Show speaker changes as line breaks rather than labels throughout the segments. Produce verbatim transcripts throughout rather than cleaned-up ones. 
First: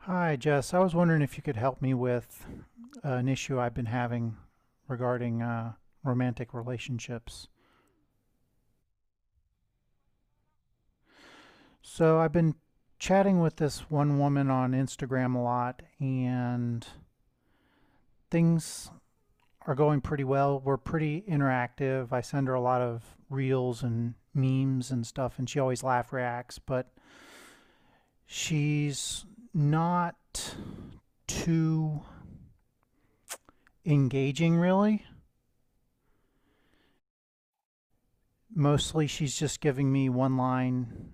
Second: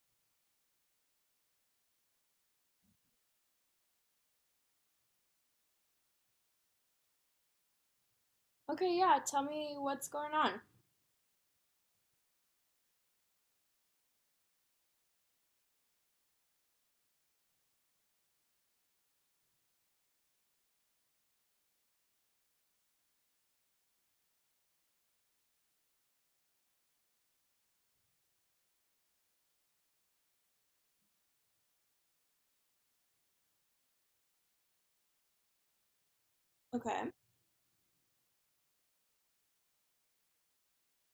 Hi, Jess. I was wondering if you could help me with uh, an issue I've been having regarding uh, romantic relationships.
Okay, yeah, tell me what's going on.
So, I've been chatting with this one woman on Instagram a lot, and things are going pretty well. We're pretty interactive. I send her a lot of reels and memes and stuff, and she always laugh reacts, but she's not too engaging, really.
Okay.
Mostly, she's just giving me one line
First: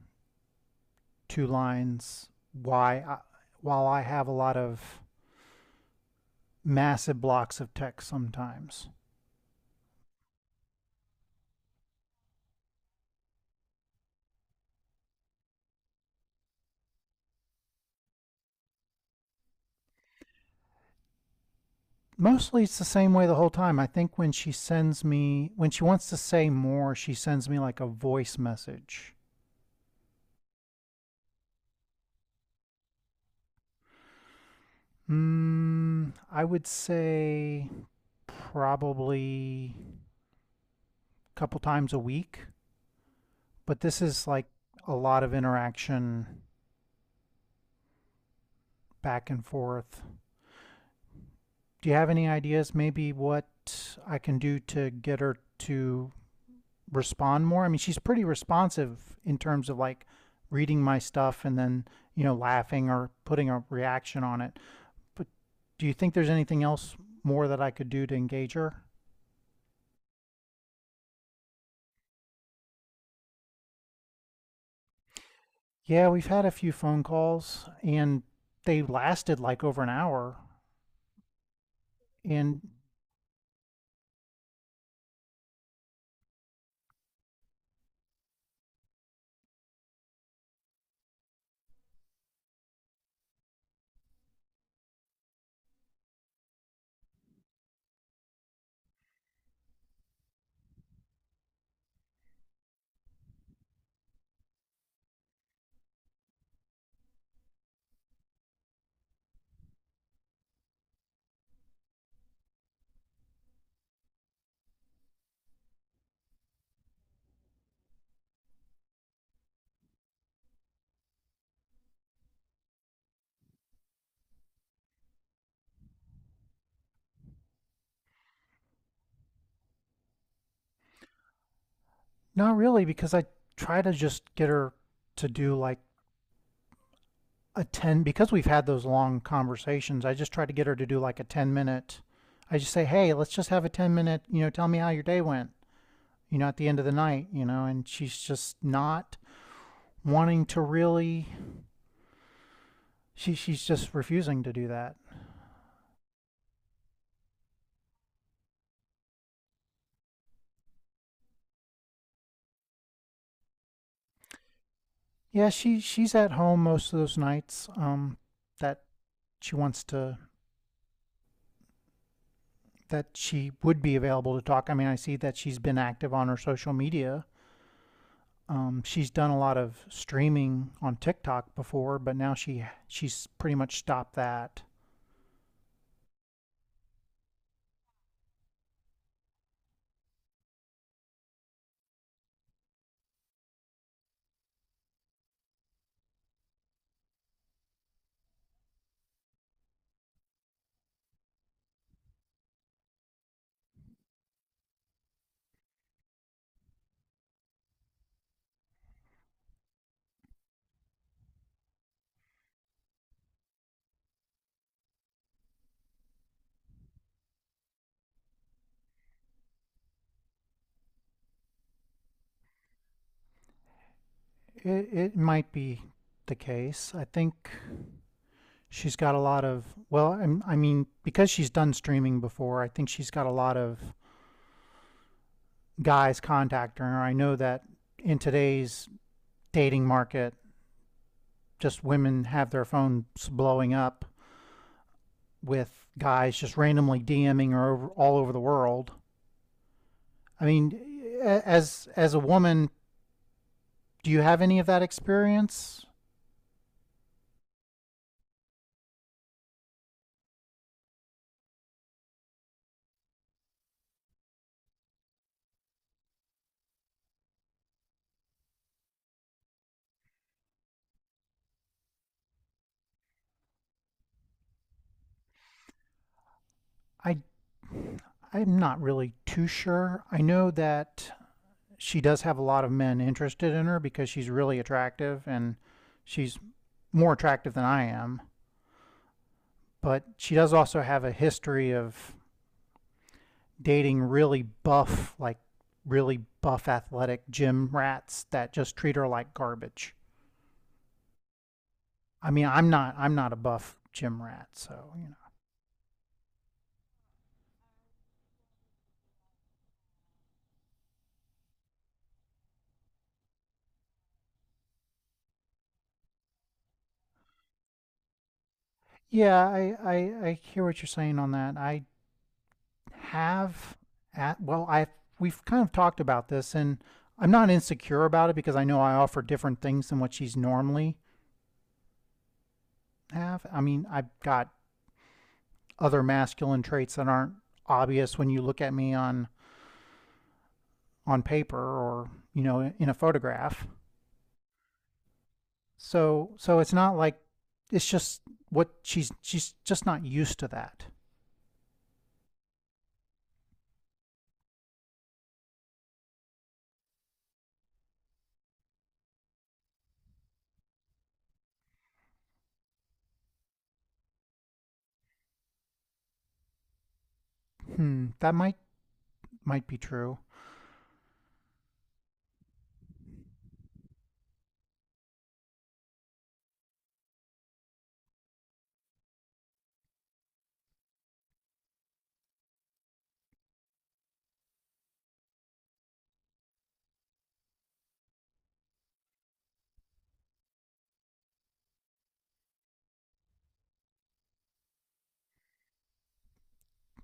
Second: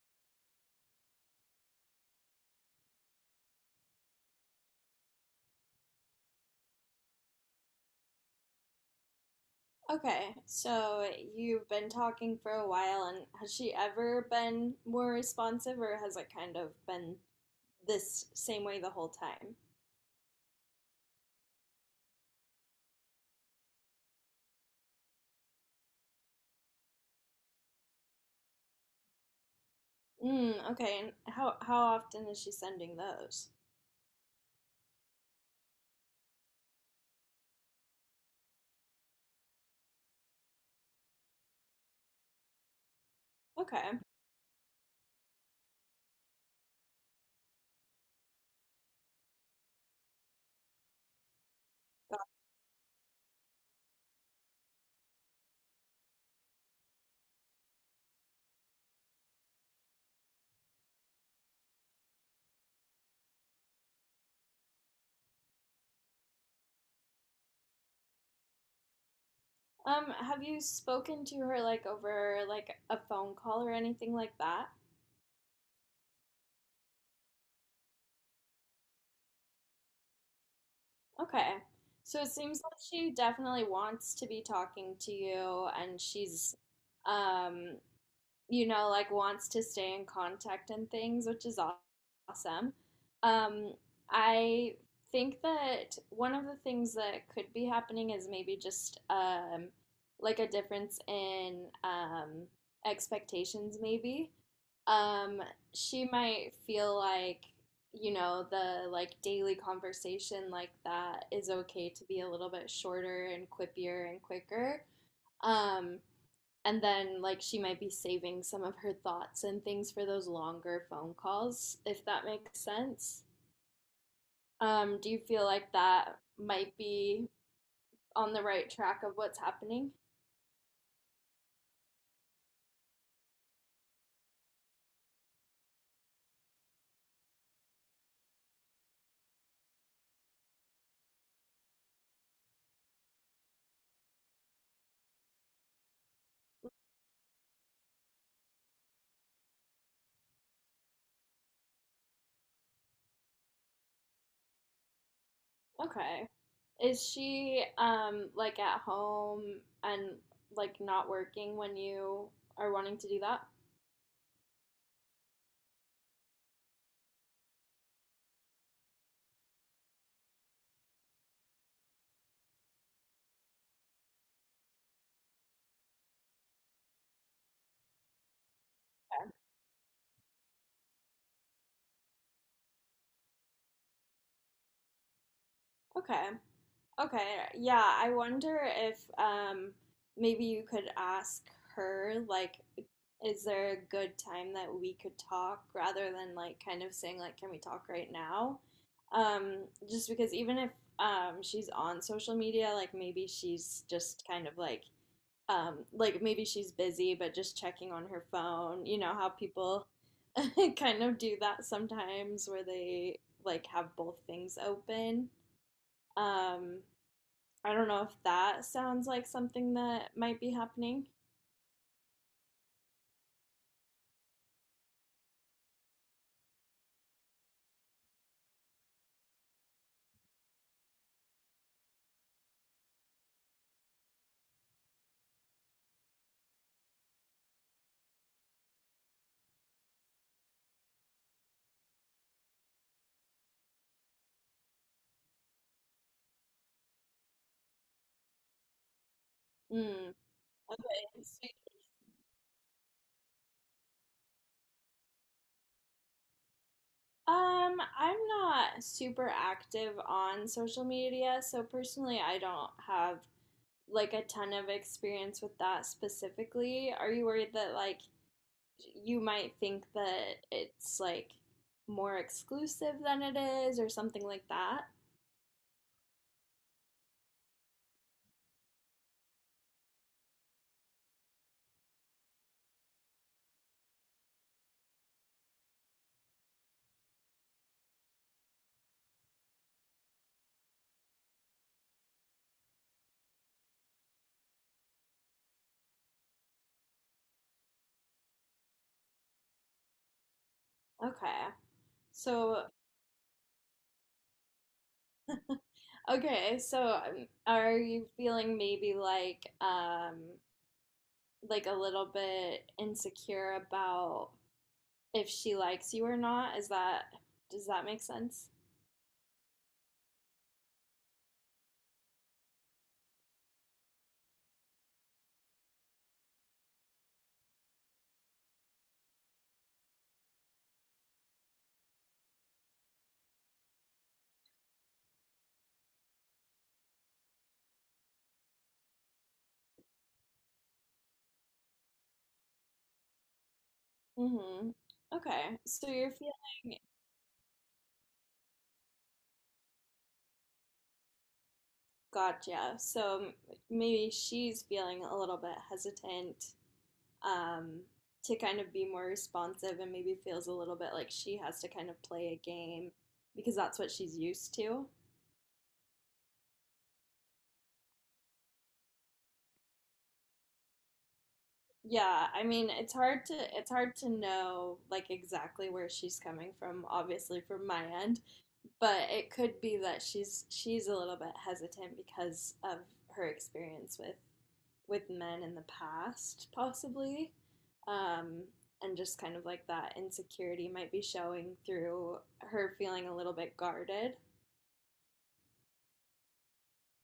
two lines why I, while I have a lot of massive blocks of text sometimes.
Okay, so you've been talking for a while, and has she ever been more responsive, or has it kind of been this same way the whole time?
Mostly it's the same way the whole time. I think when she sends me when she wants to say more, she sends me like a voice message.
Mm, okay, and how how often is she sending those?
Mm, I would say probably a couple times a week, but
Okay.
this is like a lot of interaction back and forth. Do you have any ideas maybe what I can do to get her to respond more? I mean, she's pretty responsive in terms of like reading my stuff and then, you know, laughing or putting a reaction on it. But do you think there's anything else more that I could do to engage her?
Um, have you spoken to her like over like a phone call or anything like that?
Yeah, we've had a few phone calls and they lasted like over an hour.
Okay. So it
And
seems like she definitely wants to be talking to you, and she's um you know, like wants to stay in contact and things, which is aw- awesome. Um I think that one of the things that could be happening is maybe just um like a difference in um expectations maybe. Um she might feel like, you know, the like daily conversation like that is okay to be a little bit shorter and quippier and quicker. Um, and then like she might be saving some of her thoughts and things for those longer phone calls, if that makes sense. Um, do you feel like that might be on the right track of what's happening?
not really, because I try to just get her to do like a ten, because we've had those long conversations. I just try to get her to do like a ten minute. I just say, "Hey, let's just have a ten minute, you know, tell me how your day went." You know, at the end of the night, you know, and she's just not wanting to really, she she's just refusing to do that.
Okay. Is she um like at home and like not working when you are wanting to do that?
Yeah, she she's at home most of those nights, um, that she wants to that she would be available to talk. I mean, I see that she's been active on her social media. Um, she's done a lot of streaming on TikTok before, but now she she's pretty much stopped that.
Okay. Okay. Okay, yeah, I wonder if um maybe you could ask her like, is there a good time that we could talk rather than like kind of saying like, can we talk right now? Um just because even if um she's on social media, like maybe she's just kind of like um like maybe she's busy but just checking on her phone, you know how people kind of do that sometimes where they like have both things open. Um I don't know if that sounds like something that might be happening.
It, it might be the case. I think she's got a lot of, well, I mean, because she's done streaming before, I think she's got a lot of guys contacting her. I know that in today's dating market, just women have their phones blowing up with guys just randomly DMing her over, all over the world.
Mm,
I mean,
okay. Sweet.
as as a woman, do you have any of that experience?
Um, I'm not super active on social media, so personally, I don't have like a ton of experience with that specifically. Are you worried that like you might think that it's like more exclusive than it is or something like that?
I i'm not really too sure. I know that she does have a lot of men interested in her because she's really attractive, and she's more attractive than I am. But she does also have a history of dating really buff, like really buff athletic gym rats that just treat her like garbage.
Okay.
I mean, I'm
So,
not I'm not a buff gym rat, so you know.
okay, so um, are you feeling maybe like um like a little bit insecure about if she likes you or not. Is that, does that make sense?
Yeah, I, I, I hear what you're saying on that. I have at well I We've kind of talked about this, and I'm not insecure about it because I know I offer different things than what she's normally have. I mean, I've got other masculine traits that aren't obvious when you look at me on on paper, or you know, in a photograph.
Mm-hmm. Okay. So you're
So so it's
feeling,
not like it's just what she's she's just not used to that.
gotcha. So maybe she's feeling a little bit hesitant um to kind of be more responsive, and maybe feels a little bit like she has to kind of play a game because that's what she's used to.
Hmm, that might might be true.
Yeah, I mean, it's hard to it's hard to know like exactly where she's coming from, obviously, from my end, but it could be that she's she's a little bit hesitant because of her experience with with men in the past, possibly, um, and just kind of like that insecurity might be showing through her feeling a little bit guarded.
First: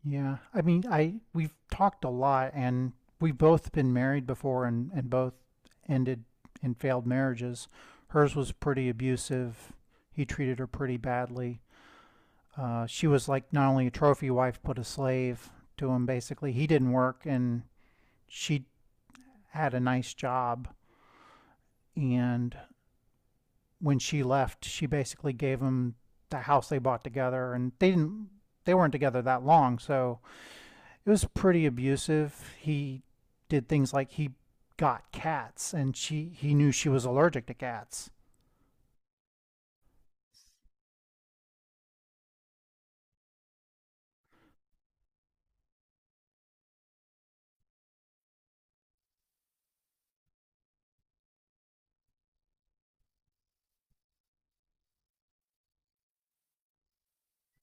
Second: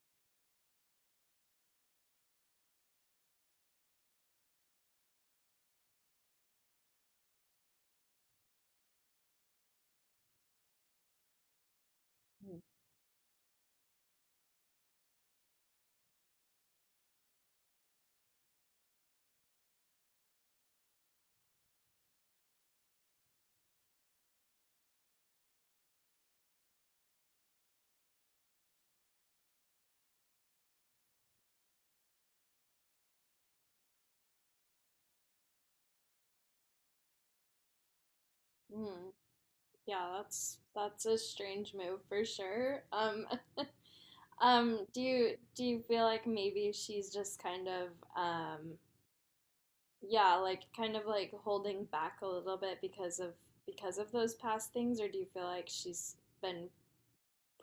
Yeah. I mean, I we've talked a lot, and we've both been married before and, and both ended in failed marriages. Hers was pretty abusive. He treated her pretty badly.
Hmm.
Uh, she was like not only a trophy wife, but a slave to him, basically. He didn't work, and she had a nice job. And when she left, she basically gave him the house they bought together. And they didn't, they weren't together that long. So it was pretty abusive. He did things like he got cats, and she he knew she was allergic to cats.
Mm, yeah, that's that's a strange move for sure. Um, um, do you do you feel like maybe she's just kind of um, yeah, like kind of like holding back a little bit because of because of those past things, or do you feel like she's been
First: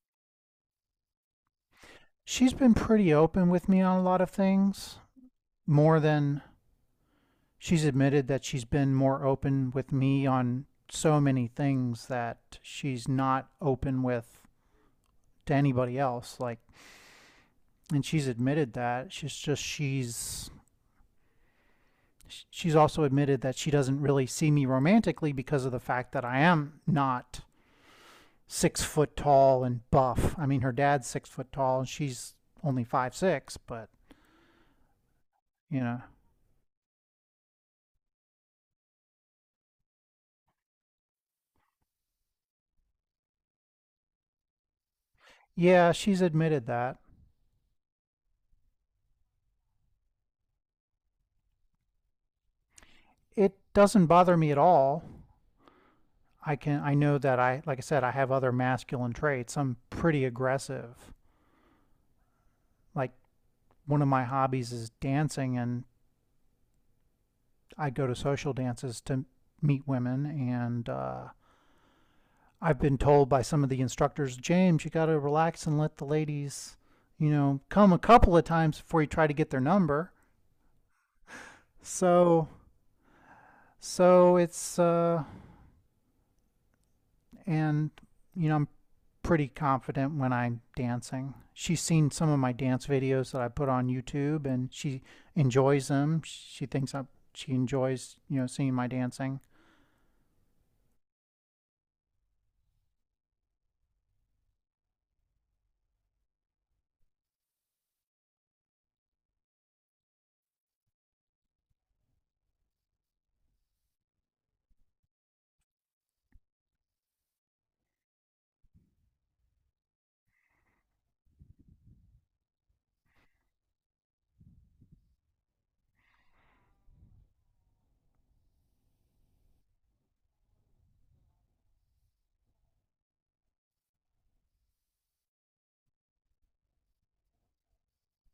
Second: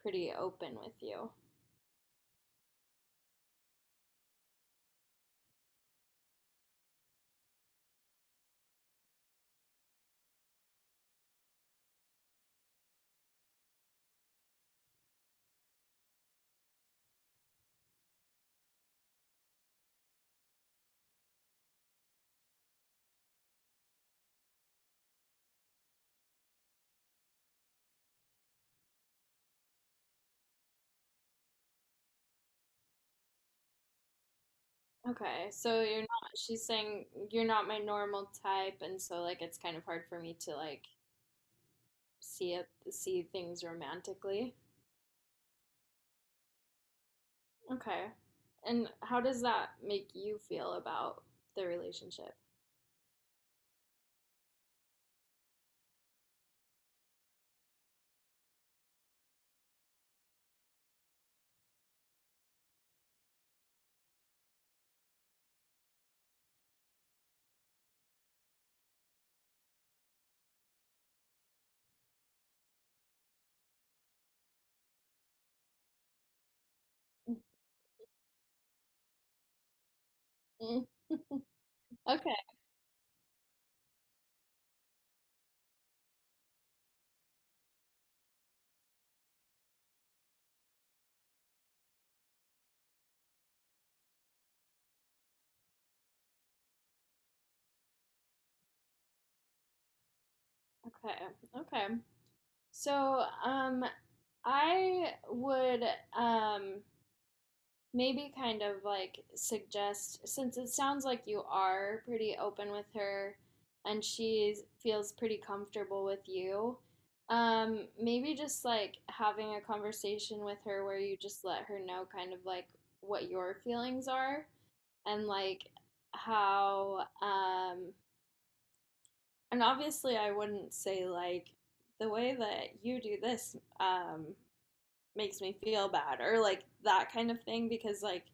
pretty open with you?
She's been pretty open with me on a lot of things, more than she's admitted that she's been more open with me on so many things that she's not open with to anybody else, like, and she's admitted that she's just she's she's also admitted that she doesn't really see me romantically because of the fact that I am not six foot tall and buff. I mean, her dad's six foot tall and she's only five six, but
Okay,
you
so you're
know,
not, she's saying you're not my normal type, and so like it's kind of hard for me to like see it, see things romantically.
yeah, she's admitted that.
Okay. And how does that make you feel about the relationship?
It doesn't bother me at all. I can I know that I like I said, I have other masculine traits. I'm pretty aggressive. Like, one of my hobbies is dancing, and I go to social dances to meet women. And uh, I've been told by some of the instructors, "James, you got to relax and let the ladies, you know, come a couple of times before you try to get their number."
Mm. Okay,
So so it's uh and you know, I'm pretty confident when I'm dancing. She's seen some of my dance videos that I put on YouTube, and she enjoys them. She thinks I She enjoys, you know, seeing my dancing.
okay, okay. So, um, I would um maybe kind of like suggest, since it sounds like you are pretty open with her and she feels pretty comfortable with you, um, maybe just like having a conversation with her where you just let her know kind of like what your feelings are, and like how um and obviously I wouldn't say like the way that you do this um makes me feel bad or like that kind of thing, because like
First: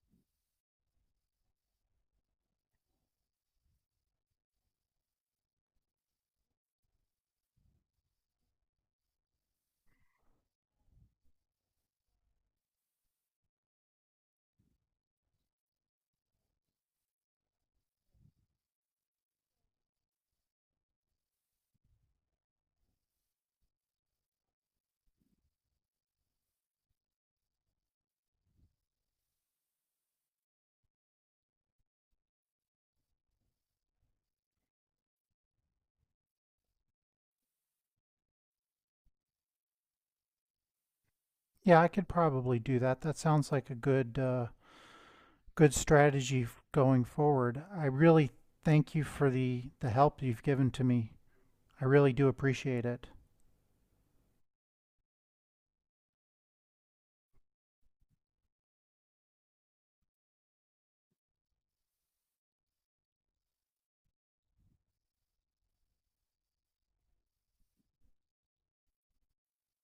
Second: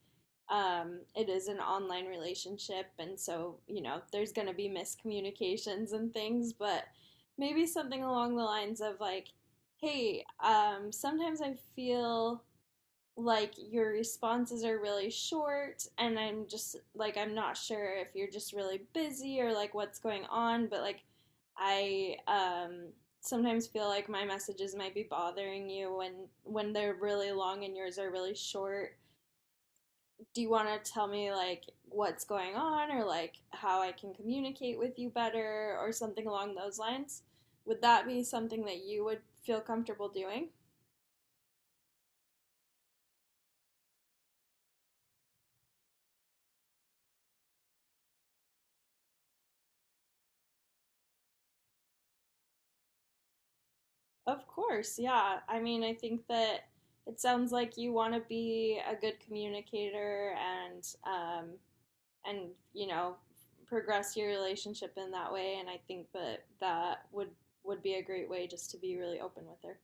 um it is an online relationship, and so you know there's going to be miscommunications and things, but maybe something along the lines of like, hey, um sometimes I feel like your responses are really short, and I'm just like, I'm not sure if you're just really busy or like what's going on, but like I um sometimes feel like my messages might be bothering you when when they're really long and yours are really short. Do you want to tell me like what's going on, or like how I can communicate with you better, or something along those lines? Would that be something that you would feel comfortable doing?
Yeah, I could probably do that. That sounds like a good uh good strategy f- going forward. I really thank you for the the help you've given to me. I really do appreciate it.
Of course, yeah. I mean, I think that it sounds like you want to be a good communicator, and um, and you know, progress your relationship in that way. And I think that that would would be a great way just to be really open with her.